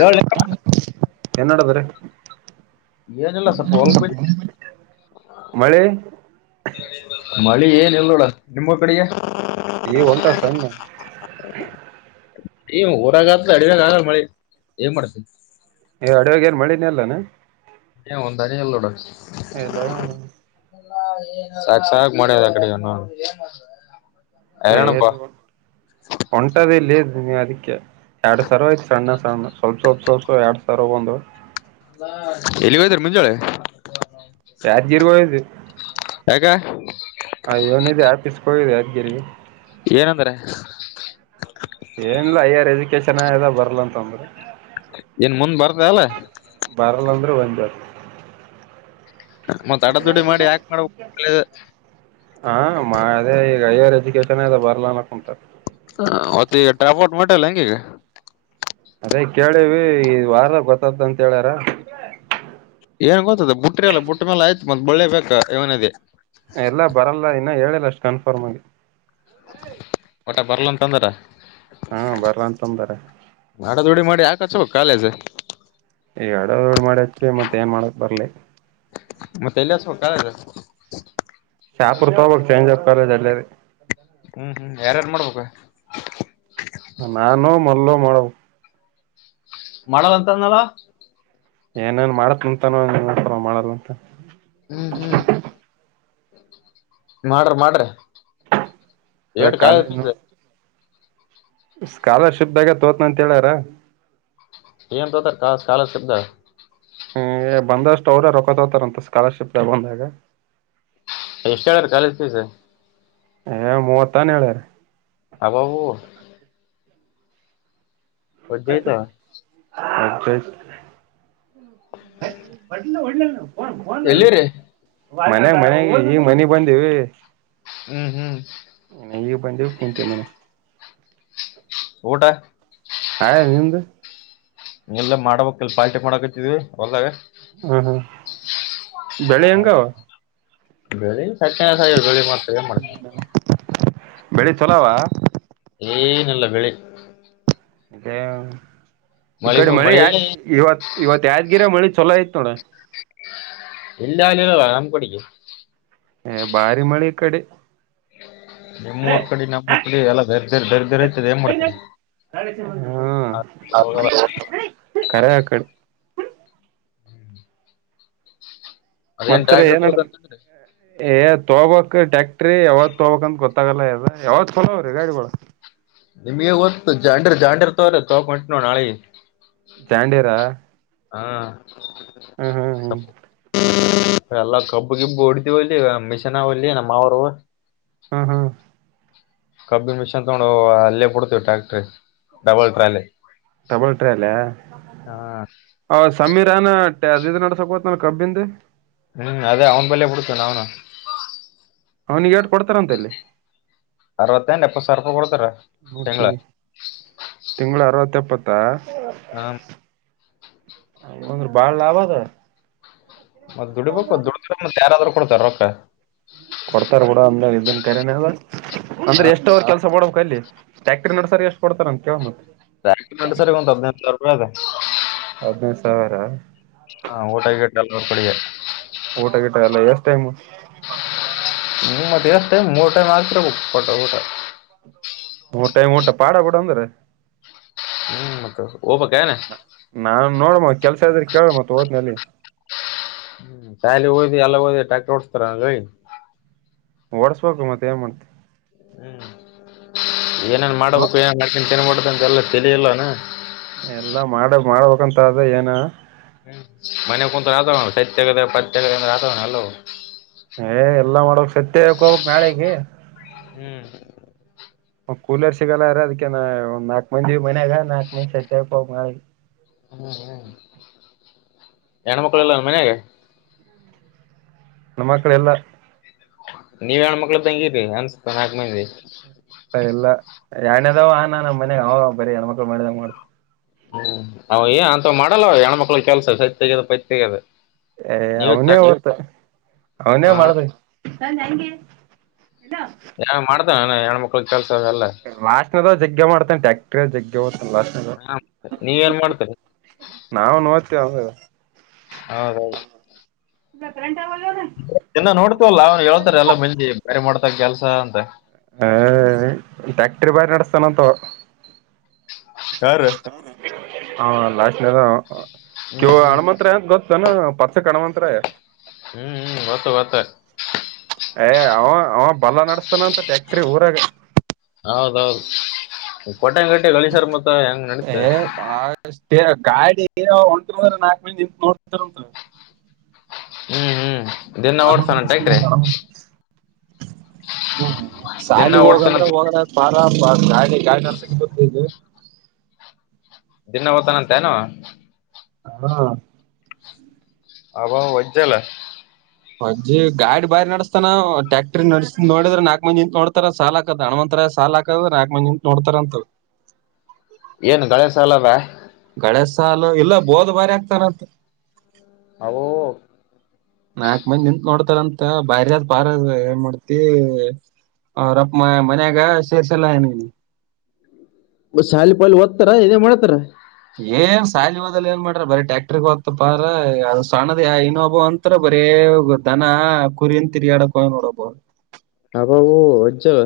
A ಎನಡ ಬ್ರ ಇನಲ್ಲ ಸ ಪಲ್ ಬ ಮಳಿ ಮಳಿ ಏನ್ ಇಲ್ಲೋಡ ನಿಮ್ಮ ಕಡೆಗೆ ಹೊಂಟಸ ಈ ಊರಾಗತ್ಲ ಅಡಿನಾಗ ಆಗಲ್ಲ ಮಳಿ ಏನ್ ಮಾಡ್ತ ಅಡವಗೆ ನ್ ಮಳಿನ ಅಲ್ಲಾನ ಒಂದಾನ ಎಲ್ಲೋಡ ಲ್ಲಾಣ ಸಾಕ ಸಾಕ್ ಮಾಡೆದ ಅ ಕಡೆ ಜನ ಹೊಂಟದ ಇಲ್ಲಿ ನೀವ್ ಅದಕ್ಕೆ ಎರಡ್ ಸಾವಿರ ಆಯ್ತ ಅಣ್ಣ ಸ್ವಲ್ಪ ಸ್ವಲ್ಪ ಸ್ವಲ್ಪ ಎರಡ್ ಸಾವಿರ ಬಂದು್ ಎಲ್ಲಿಗೆ ಹೋಯ್ತರಿ ಮುಂಜೋಳೆ ರಾಜಾರಗೀರಿಪಯದು ಯಾಕ ಹ ವನಿದೆ ಆಪೀಿಸಕಿದೆ ಅದ್ಗೇರಿಗೆ ಏನಂದ್ರ ಎಜುಕೇಶನ್ದ ಬರ್ಲ ಅಂತ ಅಂದ್ರೆ ಏನ್ ಮುಂದ್ ಬರ್ತ ಅಲ್ಲ ಇಂದರ್ ಮತ್ ಅಡ ದುಡ್ಡಿ ಮಾಡಿ ಯಾಕೆ ಮಾಡೋಗ ಹದೇ ಈಗ ಹೈಯರ್ ಎಜುಕೇಶನ್ ಅದ ಬರ್ಲ ಅ ಕುಂತ ಹ ಮತ್ತ ಈಗ ಡ್ರಾಪ್ ಔಟ್ ಮಾಡಲ್ಲ ಹೆಂಗ ಈಗ ಅದೇ ಕೇಳಿವ ಈ್ ವಾರದಾಗ ಗೊತ್ತ್ದ ಅಂತ ಹೇಳ್ಯಾರ ಏನ್ ಗೊತ್ತದ ಬುಟ್ರೆಲ್ಲ ಬುಟ್ಟ ಮೇಾಲ ಆಯ್ತು ಮತ್ತತ್ ಬಳ್ಳೆ ಬಾ ವನದೇ ಈಲ್ಲ ಬರಲ್ಲ ಇನ್ನ ಹೇಳಿಲ್ಲ ಅಷ್ಟು ಕನ್ಫರ್ಮ್ ಆಗಿ ಒಟ್ಟ ಬರ್ಲಂತಂದಾರ ಹಾ ಬರ್ಲ ಅಂತಂದಾರ ಹಚ್ಚಬೇಕ್ ಕಾಲೇಜ ಎರಡ ಕಡಿ ಡ್ ಮಾಡಿ ಅಚ್ಚಿ ಮತ್ತೆ ಏನ್ ಮಾಡಕ್ ಬರ್ಲಿ ಮತ್ತೆಲ್ಲಿ ಹಚ್ಚಬೇಕ್ ಕಾಲೇಜ್ ಶಾಪೂರ ತೋಗ್ಬೇಕ್ ಯಲ್ಲೆರೆ ಹ್ಮ್ ಹ್ಮ್ ಯಾರ್ಯಾರು ಮಾಡ್ಬೇಕು ನಾನು ಮಲ್ಲು ಮಾಡ್ಬೇಕ ಮಾಡಲ್ಲ ಅಂತ ಅಂದ್ನಲ್ಲ ಏನೇನ್ ಮಾಡತ್ಂತಾನರ ಮಾಡಲ್ಲ ಅಂತ ಹ್ಮ್ ಹ್ಮ್ ಮಾಡ್ರಿ ಮಾಡ್ರಿ ಎರಡ್ ಕಾಲೇಜ್ ಫೀಸ್ ಸ್ಕಾಲರ್ಶಿಪ್ದಾಗೆ ತೊತಿನ್ ಅಂತ ಹೇಳಾರ ಏನ್ ತೋತಾರ್ ಸ್ಕಾಲರ್ಶಿಪ್ದಾಗ್ ಹ್ಮ ಬಂದಷ್ಟು ಅವ್ರ ರೊಕ್ಕ ತೋತಾರಂತ ಸ್ಕಾಲರ್ಶಿಪ್ ಬಂದಾಗ ಎಷ್ಟು ಹೇಳಾರ ಕಾಲೇಜ್ ಪೀಸ್ ಏ ಮೂವತ್ತಾನ ಏಳಾರ ಹಾಬಾಬ್ ಐತವ [unintelligible] ಎಲ್ಲಿರಿ ಮನ್ಯಾಗ ಮನ್ಯಗೆ ಈಗ್ ಮನೆಗ್ ಬಂದ್ವಿ ಹ್ಮ್ ಹ್ಮ್ ಈಗ ಬಂದಿವಿ ಕುಂತಿ ಮನೆ ಊಟಾ ಆಗ್ಯದ ನಿಂದು ಇಲ್ಲ ಮಾಡಬೇಕ ಇಲ್ಲಿ ಪಾಲ್ಟಿ ಮಾಡಕತ್ತಿದವಿ ಹೊಲದಾಗ ಹ್ಮ ಹ್ಮ ಬೆಳೆ ಹೆಂಗಾವ ಬೆಳಿ ಸಕ್ಕತಾಗದ ಆಗ್ಯದ ಬೆಳಿ ತುಂಡು ಮಾಡ್ತಿ ಬೆಳಿ ಚೊಲಾವ ಏನಿಲ್ಲ ಬೆಳಿ ಏ ಈ ಕಡೆ ಮಳಿ ಇವತ್ತು ಇವತ್ ಯಾದ್ಗಿರಗೆ ಮಳಿ ಚೊಲೋ ಆಯಿತ್ ನೋಡ ಇಲ್ಲಿ ಆಗಿಲ್ಲಲ್ಲ ನಮ್ ಕಡಿಗೆ ಏ ಭಾರಿ ಮಳಿ ಈ ಕಡೆ ನಿಮ್ಮ್ ಊರ್ ಕಡೆ ನಮ್ಮೂಊರ್ ಕಡೆ ಎಲ್ಲ ದರಿದ್ರ ದರಿದ್ರ ಹತ್ಯಾದ್ ಏನ್ ಮಾಡ್ತಿ ಹ್ಮ ಕರೆ ಆಕಡೆ [unintelligible] ಅದೇನ್ ಮತ್ತ ಟ್ರ್ಯಾಕ್ಟರ್ ಏನ್ ನಡದಾದ ತಗೋದಂತಂದ್ರೆ ಏನ್ ತೋಬಬೇಕ್ ಟ್ಯಾಕ್ಟ್ರಿ ಯಾವಾಗ ತೋಬಬೇಕಂತ ಗೊತ್ತಾಗಲ್ಲ ಯಾವದ ಚೊಲೋ ಆವ್ರೀ ಗಾಡಿಗಳು ನಿಮ್ಗೆ ಗೋತ್ತು ಜಾಂಡ್ರ ಜಾಂಡರ್ ತೊರಿ ತಗೋ ಅಂತ ನೊಡ್ ನಾಳೆ ತಾಂಡಿರಾ ಹಾ ಹ್ಮ್ [unintelligible] ಎಲ್ಲಾ ಕಬ್ಬು ಗಿಬ್ಬು ಹೊಡತಿವಲ್ಲಿ ಮಿಷನ್ ಒಲ್ಲಿ ನಮ್ಮವರು ಹ್ಮ ಹ್ಮ ಕಬ್ಬಿ ಮಿಷನ್ ತಗೊಂಡು ಅಲ್ಲೇ ಬಿಡ್ತೇವಿ ಟ್ರ್ಯಾಕ್ಟ್ರಿ ಡಬಲ್ ಟ್ರಾಲಿ ಡಬಲ್ ಟ್ರಾಲೀ ಹ್ಮ್ ಅವ ಸಮೀರಾನ ಅವ ಇದು ನಡಸಕುಂತನ್ ಕಬ್ಬಿಂದೆ ಹ್ಮ್ ಅದೇ ಅವ್ನ್ ಬಲ್ಲೆ ಬಿಡ್ತೇವಿ ನಾವುನೂ ಅವನಿಗೆ ಏಟ್ ಕೊಡ್ತಾರ ಅಂತಲ್ಲಿ ಅರವತ್ತೆಟ್ ಎಪ್ಪತ್ತು ಸಾವಿರ ರೂಪಾಯಿ ಕೊಡ್ತಾರ ತಿಂಗಳ ನೋಡ್ತೀನಿ ಪ್ಪತ್ತ ಹ ದ್ರ ಬಾಳ ಲಾಭ ಅದ ಮತ್ತ ದುಡಿಬೇಕು ದುಡಿದ ತ ಯಾರಾದ್ರರು ಕೊಡ್ತಾರ ರೊಕ್ಕ ಕೊಡ್ತಾರ ಬಿಡ ಅಂದ ಇದನ್ ಕರೆನ ಹ ಅಂದ್ರೆ ಎಷ್ಟ ಅವರ್ ಕೆಲ್ಸ ಡಬೇಕಕ್ ಅಲ್ಲಿ ಟ್ಯಾಕ್ಟರಿ ನಡ್ಸರ್ ಎಷ್ಟು ಕೊಡ್ತಾರ ಅಂತ ಕೇಳ ಮತ್ತ್ ಬಾಕ ಸರಿ ಒಂದು ಹದಿನೈಂ ಸಾವಿರ ರೂಪಾಯಿ ಅದ ಸರ ಹಾ ಊಟಗ ಗಿಟ್ಟ ಎಲ್ಲ ಅವ್ ಕೊಡಗೆ ಊಟ ಗಿಟ ಎಲ್ಲ ಎಷ್ಟ ಟೈಮು ಮ ಮತ್ತ ಎಸ್ ಟೈಮ ಮೂರ್ ಟೈಮ್ ಆಗಿರ್ಬೇಕು ಊಟ ಮೂರ್ ಟೈಮ್ ಊಟ ಪಾಡ ಬುಡ ಅಂದ್ರ. ಹ್ಮ್ ಮತ್ತ. ನಾನ್ ನೋಡ್ಮ ಕೆಲ್ಸ ಇದ್ರೆ ಕೇಳ ಮತ್ ಹೋತ್ನಲಿ. ಶಾಲಿ ಓದಿ ಎಲ್ಲ ಹೋಗಿ ಟಾಕ್ಟರ್ ಓಡ್ಸ್ತಾರ ಹೋಗಿ. ಓಡ್ಸ್ಬೇಕು ಮತ್ತೆ ಏನ್ ಮಾಡ್ತಿ. ಹ್ಮ್ ಏನೇನ್ ನೋ ಮಾಡಬೇಕು ಏನ್ ಮಾಡಕೇಂಡ್ ಅಂತ ಇವೆಲ್ಲ ತೇಲಿ ಇಲ್ಲನ. ಎಲ್ಲಾ ಮಾಡ ಮಾಡ್ಬೇಕಂತ ಆದ್ ಏನ. [unintelligible] ಎ ಎಲ್ಲ ಮಾಡ್ಬೇಕ್ ಸತ್ದ್ ತೆಗೆಕ್ಕ ಹೋಗ್ಬೇಕ್ ನಾಳೇ. ಹ್ಮ್. ಕೂಲರ್ ಸಿಗಲ್ಗ್ಯಾಂರ್ ಅದಕಂದ್ ನಾಲ್ಕ್ ಮಂದಿ ಮನ್ಯಾಗ ನಾಕ್ ಮಂದಿ ಸತ್ದ್ ತೆಗೆಕ್ ಹೋಗ್ಬೇಕು. ಹ್ಮ್ ಹ್ಮ್ ಹೆಣ್ಮಕ್ಕಳು ಇಲ್ಲ ಮನ್ಯಾಗ. ನಮ್ಮ ಮಕ್ಕಳ ಇಲ್ಲ. ನೀವ್ ಹೆಣ್ಣಮಕ್ಳು ಇದ್ದಗ್ ಇರಿ ಅನ್ಸ್ತ ನಾಲ್ಕ ಮಂದಿ. ಇಲ್ಲ ಎಡನೆದ್ವ ಅನಾ ನಮ್ಮ ಮನೆಗ ಅವ ಬರೇ ಹೆಣ್ಮಕ್ಳು ಮಾಡಿದಂಗ್ ಮಾಡ್ತಾನಾ. ಹ್ಮ್ ಅವ ಏ ಅಂತ ಮಾಡಲ್ಲವ ಹೆಣ್ಮಕ್ಳಗ ಕೆಲ್ಸ ಸತ್ದ್ ತೇಗ್ಯದ ಪೈತ್ ತೇಗ್ಯದ. ಏ ಅವನೇ ಓಡ್ತ ಅವನೇ ಹ ಮಾಡತ [unintelligible] ಯಾವನನಾ ಮಾಡ್ತನಾ ಅನ್ ಹೆಣ್ಮಕ್ಳಗ ಕೆಲ್ಸ ಎಲ್ಲ. ಲಾಸ್ಟ್ನದ ಜಗ್ಗೆ ಮಾಡ್ತೇ ಟಕ್ಟ್ರ ಜಗ್ಗ ನೀವೇನ್ ಮಾಡ್ತೀರಿ ನಾವೂನು ಹೋತೀವಿ ಅಂದ್ರ. ಹೌದೌದು. ದಿನ ನೋಡ್ತವಲ್ಲ ನಾವ್ನು ಹೇಳ್ತಾರ ಎಲ್ಲ ಮಂದಿ ಬಾರಿ ಮಾಡ್ತಾನ್ ಕೆಲ್ಸ. [unintelligible] ಅಂತ [unintelligible] ಬಾರಿ ನಡಸ್ಥಾನ ಅಂತ ಅವ್. ಯಾರ್. ಹಾ ಹ್ಮ್ ಲಾಸ್ಟ್ನದವಾ ಹ್ಮ್ ಹಣಮಂತ್ರಯ ಅಂತ ಗೊದತ್ತಾನ ಪಂಚಕ ಹಣಮಂತ್ರಯ. ಹ್ಮ್ ಹ್ಮ್ ಗೊತ್ತು ಗೊತ್ತು. ಯ ಅವ ಅವ ಬಲ್ಲ ನಡಸ್ತಾನ ಅಂತ ಟ್ಯಾಕ್ಟ್ರಿ ಊರಾಗ. ಹೌದೌದು ಕಟೆಂಗಟ್ಟೆ ಗಳೇಶ್ರ್ ಮತ್ತ ಹೆಂಗ ನಡಿತ. ಏ ಅಷ್ಟೇ ಗಾಡಿ ಹೊಂಟರ್ಂದ್ರ ನಾಕ ಮಂದಿ ನಿಂತ್ ನೋಡ್ತರಂತ. ಹ್ಮ್ ಹ್ಮ್ ದಿನ್ನ ಓಡ್ಸನಏನ್ ಟ್ರಾಕ್ಟಾರಿ. ಹ್ಮ ದಿನ ಸಾಲಿಗ್ ಓಡ್ತಾನ ಹೋಗಂದ್ರೆ ಹ ಬಾ [unintelligible] ದಿನ ಓ್ತನಂತ ಏನ ಅವ್. ಹಾ, ಹಬಬ ವಜೈಲ್ಲ. ವಜ್ಜಿ ಗಾಡಿ ಬಾರಿ ನಡಸ್ತಾನ ಅವ್ ಟ್ಯಾಕ್ಟ್ರ ನಡ್ಸ ನೋಡಿದ್ರ ನಾಕ್ ಮಂದಿ ನಿಂತ ನೋಡ್ತಾರ ಸಾಲ ಹಾಕದ ಹಣ್ಮಂತ. ಸಾಲ ಹಾಕದ ನಾಕ್ ಮಂದಿ ನಿಂತ್ ನೋಡ್ತಾರ ಅಂತ. ಏನ ಗಳೇಸಾಲ್ದ. ಗಳೇಶ ಸಾಲು ಇಲ್ಲ ಬೋದ ಬಾರಿ ಆಗ್ತಾರಂತ. ಹೌ, ನಾಕ ಮಂದಿ ನಿಂತ ನೋಡ್ತಾರಂತ ಬಾರಿ ಆದ ಪಾರ ಅದ ಏನ್ ಮಾಡ್ತಿ. ಹ ರಪ್ಪ ಮನ್ಯಾಗ ಸೇರ್ಸಲ್ಲ ಏನ. ಒ ಶಾಲಿ ಪಾಲಿ ಓದತಾರ ಇದೇ ಮಾಡ್ತಾರ. ಏನ ಸಾಲಿ ಒದ್ಲಾ ಏನ ಮಾಡ್ರ ಬರೀ ಟ್ಯಾಕ್ಟ್ರ ಹೊತ್ದ್ ಪಾರ್ ಅದು ಸಣದ ಇನ್ನೊಬ್ಬ ಅಂತರ ಬರೇ, ದನ ಕುರಿಇಂದ್ ತಿರಿಗಾಡಕ ಹೋಗ್ಯಾನ್ ನೋಡ್ ಒಬ್ಬವ್. ಹಬ್ಬಬ ವಜ್ಜಿ ಆದ್.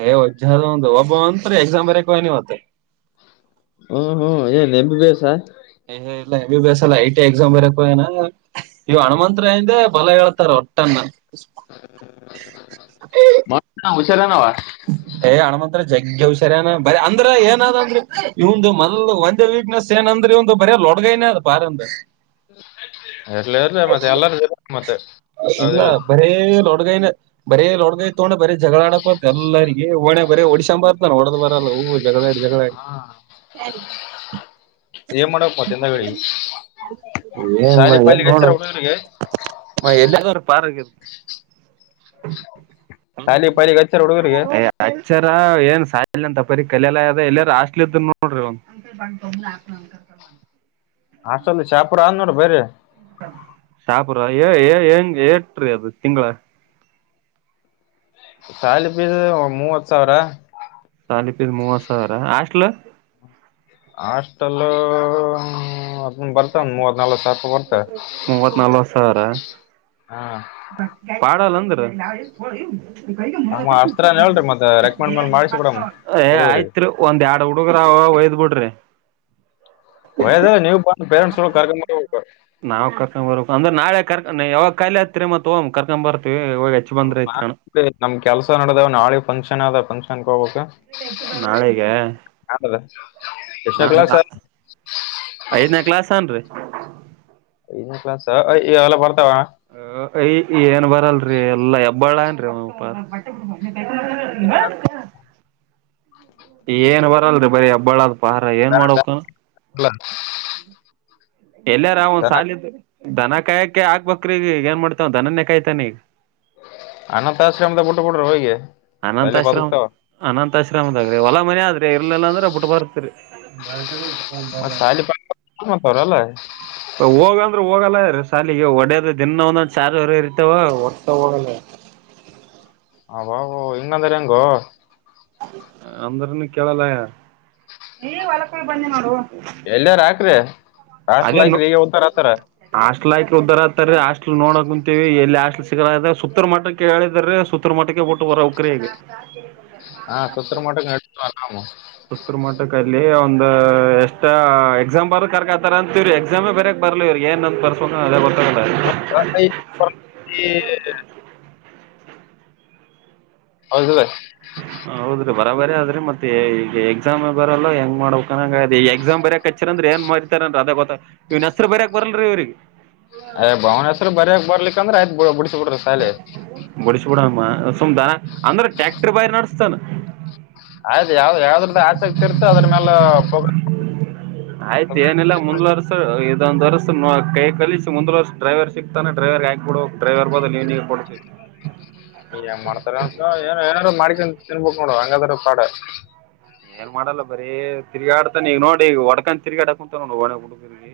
ಹೇ ವಜ್ಜಿ ಆದ್ ಅವನ್ದ ಒಬ್ಬವ್ ಅಂತ್ರ ಎಕ್ಸಾಮ್ ಎಸಾಮ ಬರೆಕ ಹೋಗ್ಯಾನ್ ಇವತ್ತ. ಹ್ಮ್ ಹ್ಮ ಏನ್ ಎಮ್ ಬಿ ಬಿಎಸ್. ಇಲ್ಲ ಎ ಬಿ ಬಿ ಎಸ್ ಎಲ್ಲ ಐ ಟಿ ಎಕ್ಸಾಮ್ ಬರಕು ಏನ ಇವ ಹಣಮಂಂತರಂದೆ ಬಲ ಹೇಳ್ತಾರ ಒಟ್ಟನ್ನ ಮ ಹಷರನವಾ ಹ್ಮ ಏ ಹಣಮಂತ್ರ ಜಗ್ಗ ಹುಷರನ ಬ ಅಂದ್ರೆ ಏನಾದಂದ್ರ ಇಂದು ಮ ಒಂದೇ ವೀಕ್ನೆಸ್ ಏನಂದ್ರ ಅಂದ್ರೆ ಒಂದು ಬರ ಲೊಡ್ಗೈನ ಅದು ಬಾರ ಅಂದ ಇರ್ಲಿ ಇರ್ಲಿಮತ್ತೆ ಎಲ್ಲಾರ ಮತ್ತೆ ಇಲ್ಲ ಹೌದಿಲ್ಲ ಬರೇ ರೋಡ್ಗೈನ ಬರೇ ರೋಡ್ಗೈ ತಗೊಂಡ ಬರೀ ಜಗಳಾಡಕ್ ಎಲ್ಲಗ ಒಣ ಬರ ಹೊಡಶಂಬಾರತಾನ ಹೊಡದ್ ಬರಲ್ಲ ಹ ಜಗಳಾ ಜಗಳ ಏನ್ ಮಾಡಕ್ ಮತ್ತೆ ಹಿಂದಗಡಿ ಏನ್ ಶಾಲಿ ಎನ್ ಪಾಲಿಗೆ ನೋಡ ಹಚ್ಚಾರ ಹುಡುಗರಿಗೆ ಹ್ಮ ಎಲ್ಲಾದರು ಪಾರಗ ಸಾಲಿ ಪಾಲಿ ಅಚರ ಏನ್ ತಪರಿ ಕಲೆಲ ಅದ ಎಲ್ಲಾರೂ ಹಾಸ್ಟೆಲ ನೋಡ್ರಿ ಒ ಅಷ್ಟಲ್ ಶಾಪುರ ಅದ ನೋಡ ಬ್ರ ಸಾಪರ ಏ ಹೆಂಗ ಟ್ರಿ ಅದು ತಿಂಗಳ ಶಾಲಿ ಪಿಸ ಮೂವತ ಸಾವಿರ ಶಾಲಿ ಪೀಸ್ ಮೂವತ್ತು ಸಾವಿರ ಹಾಸ್ಟೆಲ್ ಹಾಸ್ಟಲ್ ಹ ಬರ್ತ ಒಂದ ಮೂವತ ನಲ್ವತ್ ಸಾವಿ ಬರ್ತ ಮೂವತ್ ನಲ್ವತ್ ಸಾವಿರ ಹಾ ಪಾಡಲ್ಲ ಅಂದರ ನಮ್ಮ ಅಸ್ತ್ರನ ಹೇಳ್ರಿ ಮತ್ತ ರೆಕಮೆಂಡ್ ಮೇಲೆ ಮಾಡಿಸಿ ಬಿಡಮ್ ಏ ಹುಡುಗ್ರಿ ಆಯ್ತ್ರಿ ಒಂದ ಎರಡ ಹುಡುಗ್ರಾವ ಒಯ್ದ್ ಬಿಡ್ರಿ ಒದ ನೀವು ಪೇರೆಂಟ್ಸ್ ಗಳು ಕರ್ಕೊಂಡ್ ಬರ್ಬೇಕು ನಾವ ಕರ್ಕೊಂಡ್ ಬರಬೇಕು ಅಂದ್ರೆ ನಾ ರ್ ಯಾವಾಗ ಕಾಯಿ ಹತ್ತರಿ ಮತ ಹೋಗಾಮಕರ್ಕ್ ಬರ್ತೀವಿ ಇವಾಗ ಹೆಚ್ಚ ಬಂದ್ರ ಸ್ವಲ್ಪ ಐತ್ರಣ ನಮ ಕೆಲ್ಸ ನಡದವ ನಾಳೆ ಫಂಕ್ಷನ್ ಅದ ಫಂಕ್ಷನ್ ಹೊ ಬೇಕು ನಾಳೆಗೆ ಎಷ್ಟನೇ ಕ್ಲಾಸ್ ನಾಡದ ಐದನೇ ಕ್ಲಾಸ್ ಹಾನ್ರಿ ಲ್ಲ ಬರ್ತ ಅ ಆ ಇ ಏನ್ ಬರಲ್ರಿ ಎಲ್ಲಾ ಹೆಬ್ಬಾಳ ಏನ್ರಿ ಒಪ ಎನ್ ಓದೋಡ್ರಿ ಬರಿ ಬರೀ ಹಬ್ಬಳದ [unintelligible] ಪಾರ ಏನ ಮಾಡವಕ್ಕ ಲಂದ ಎಲ್ಲಾರ ಅವ ಒಂದು ಸಾಲಿದ ದನ ಕಾಯಕೆ ಆಗ್ಬೇಕ್ರೀಗ ಏನ್ ಮಾಡ್ತಾವ್ ದನನೇ ಕಾಯ್ತಾನಿಗ ಅನಾಥ ಆಶ್ರಮದ ಬಟ್ಟ ಬುಡ್ರಿ ಹೋಗಿ ಅಲ್ಲಿ ಅನಂತಾಶ್ರಮ ಬದುಕ್ತಾವ ಅನಂತಾಶ್ರಮದಾಗ್ರಿ ಹೊಲ ಮನ ಆದ್ರಿ ಇರ್ಲಿಲ್ಲ ಅಂದ್ರೆ ಬಿಟ್ಟ ಬರ್ತರಿ ಮತ್ ಸಾಲಿ ಮತ್ತವ್ರಲ್ಲ ಹೋಗ ಹೋಗಲ್ಲೀ ಸಾಲಿಗೆ ಒಡದ ದಿನ ಒಂದೊಂದ್ ಚಾರ್ಜ್ರ ಇರ್ತವ ಒಟ್ಟ ಹೋಗಲ್ಲ ಹ [inaudible] ಹ ಬಾ ಹಂಗಂದಾರ ಹೆಂಗೋ ಅಂದ್ರನು ಕೇಳಲ್ಲಯ ಹೊ ಬನ್ನಿ ನೋಡು ಎಳ್ನೀರ್ ಹಾಕ್ರಿ ಹಾಸ್ಟೆಲ್ ಐಕ್ರು ಈಗೆ ಬಂದ್ ತಗತರ ಲ ಉದ್ದರ ಆತಾರೆ ಹಾಸ್ಟಲ್ ನೋಡ ಕುಂತೀವಿ ಎಲ್ಲಿ ಹಾಸ್ಟಲ್ ಸಿಗಲ ಸುತ್ತ ಮಟ್ಟಕ್ಕೆ ಹೇಳಿದಿದ್ದಾರೆ ಸುತ್ತ ಮಟ್ಟಕ್ಕೆ ಪಟ್ಟ ವರ ಉಕ್ರೇಗ ಹಾ ಸತ್ರ ಮಟ್ಟ ಎಡ್ತ ಆರಾಮ ಇಲ್ಲಿ ಒಂದು ಎಷ್ಟ ಎಕ್ಸಾಮ್ ಬರ್ೋದು ಕರ್ಕ ಆತಾರೆ ಅಂತೀ್ರಿ ಎಕ್ಸಾಮೇ ಬೇರೆಕ್ ಬರ್ಲಿ ಇ್ರಿಗೆ ಏನ್ಂತ ಬರ್ಸ್ಬೇಕೋ ಅದೇ ಬರ್ತ ಮ ಐ [unintelligible] ಹೌದ ಹ ಹೌದ್ರಿ ಬರ ಬರ ಅ ಆದ್ರೆ ಮತ್ತೆ ಈಗ ಎಕ್ಸಾಮ್ ಬರಲ್ಲ ಹೆಂಗ ಮಾಡ್ಬೇಕ ಈ ಎಕ್ಸಾಮ್ ಬರ ಕಚ್ಚರ್ ಅಂದ್ರ ಏನ್ ಮಾಡತಾರ ಅಂತ ಅದ ಗೊತ್ತಾ ಹೆಸರು ಬರಕ್ ಬರಲ್ಲಲ್ರಿ ಇವ್ರಿಗ ಅ ಭಾವನೇಶ್ವರ ಬರ್ಯಾಕ ಬರ್ಲಿಕ ಅಂದ್ರ ಬಿಡ್ಸಿ ಬಿಡುದ ಶಾಲಿ ಸುಮ್ದಾನ ಅಂದ್ರ ಟ್ಯಾಕ್ಟ್ರ ಬಾರಿ ನಡಸ್ತಾನ. ಅದ ಯಾವ್ದ ಯಾವ್ದ ಆಸಕ್ತಿ ಇರ್ತ ಅದ್ರ ಮ್ಯಾಲ ಆಯ್ತ ಏನಿಲ್ಲ ಮುಂದಲರ್ಸ ಇದ ಒಂದ ವರ್ಷ ಕೈ ಕಲಸಿ ಮುಂದ ವರ್ಷ ಡ್ರೈವರ್ ಸಿಕ್ತಾನ ಡ್ರೈವರ್ಗೆ ಹಾಕಿಬಿಡ ಡ್ರೈವರ್ ಬದಲ ನೀನೂ ಇರಬಾಡದ ಇಲ್ಲಿ ಏನ್ ಮಾಡ್ತಾರ ಅಂತ ಏನೋ [unintelligible] ಹಂಗಾದ್ರ ಪಾಡ ಏನ್ ಮಾಡಲ್ಲ ಬರಿ ತಿರ್ಗಾಡ್ತಾನ ಈಗ ನೋಡಿ ಹೋಡಕ ತಿರ್ಗಾಡ ಕುಂತ ನೋ ಒಣೆ ಗ ಹುಡುಗರಿಗಿ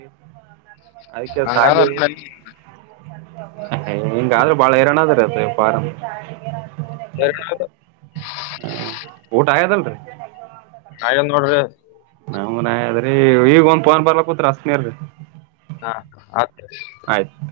ಅದಕ್ಕೆ ಹಂಗಾದ್ರ ಸಾಲಿ ಹಿಂಗಾದ್ರ ಬಾಳ ಹೈರಾಣದ ರೀ ಪಾ ನ [unintelligible] ಊಟ ಆಗ್ಯದಲ್ರಿ ಆಗಂಡ ನೋಡ್ರಿ ನಮನ ಅದ್ರೀ ಈಗ ಒಂದ್ ಫೋನ್ ಬರ್ಲ ಕೂತ್ ಅಸನರ್ರಿ. ಹಾ ಆತ ಆಯ್ತ.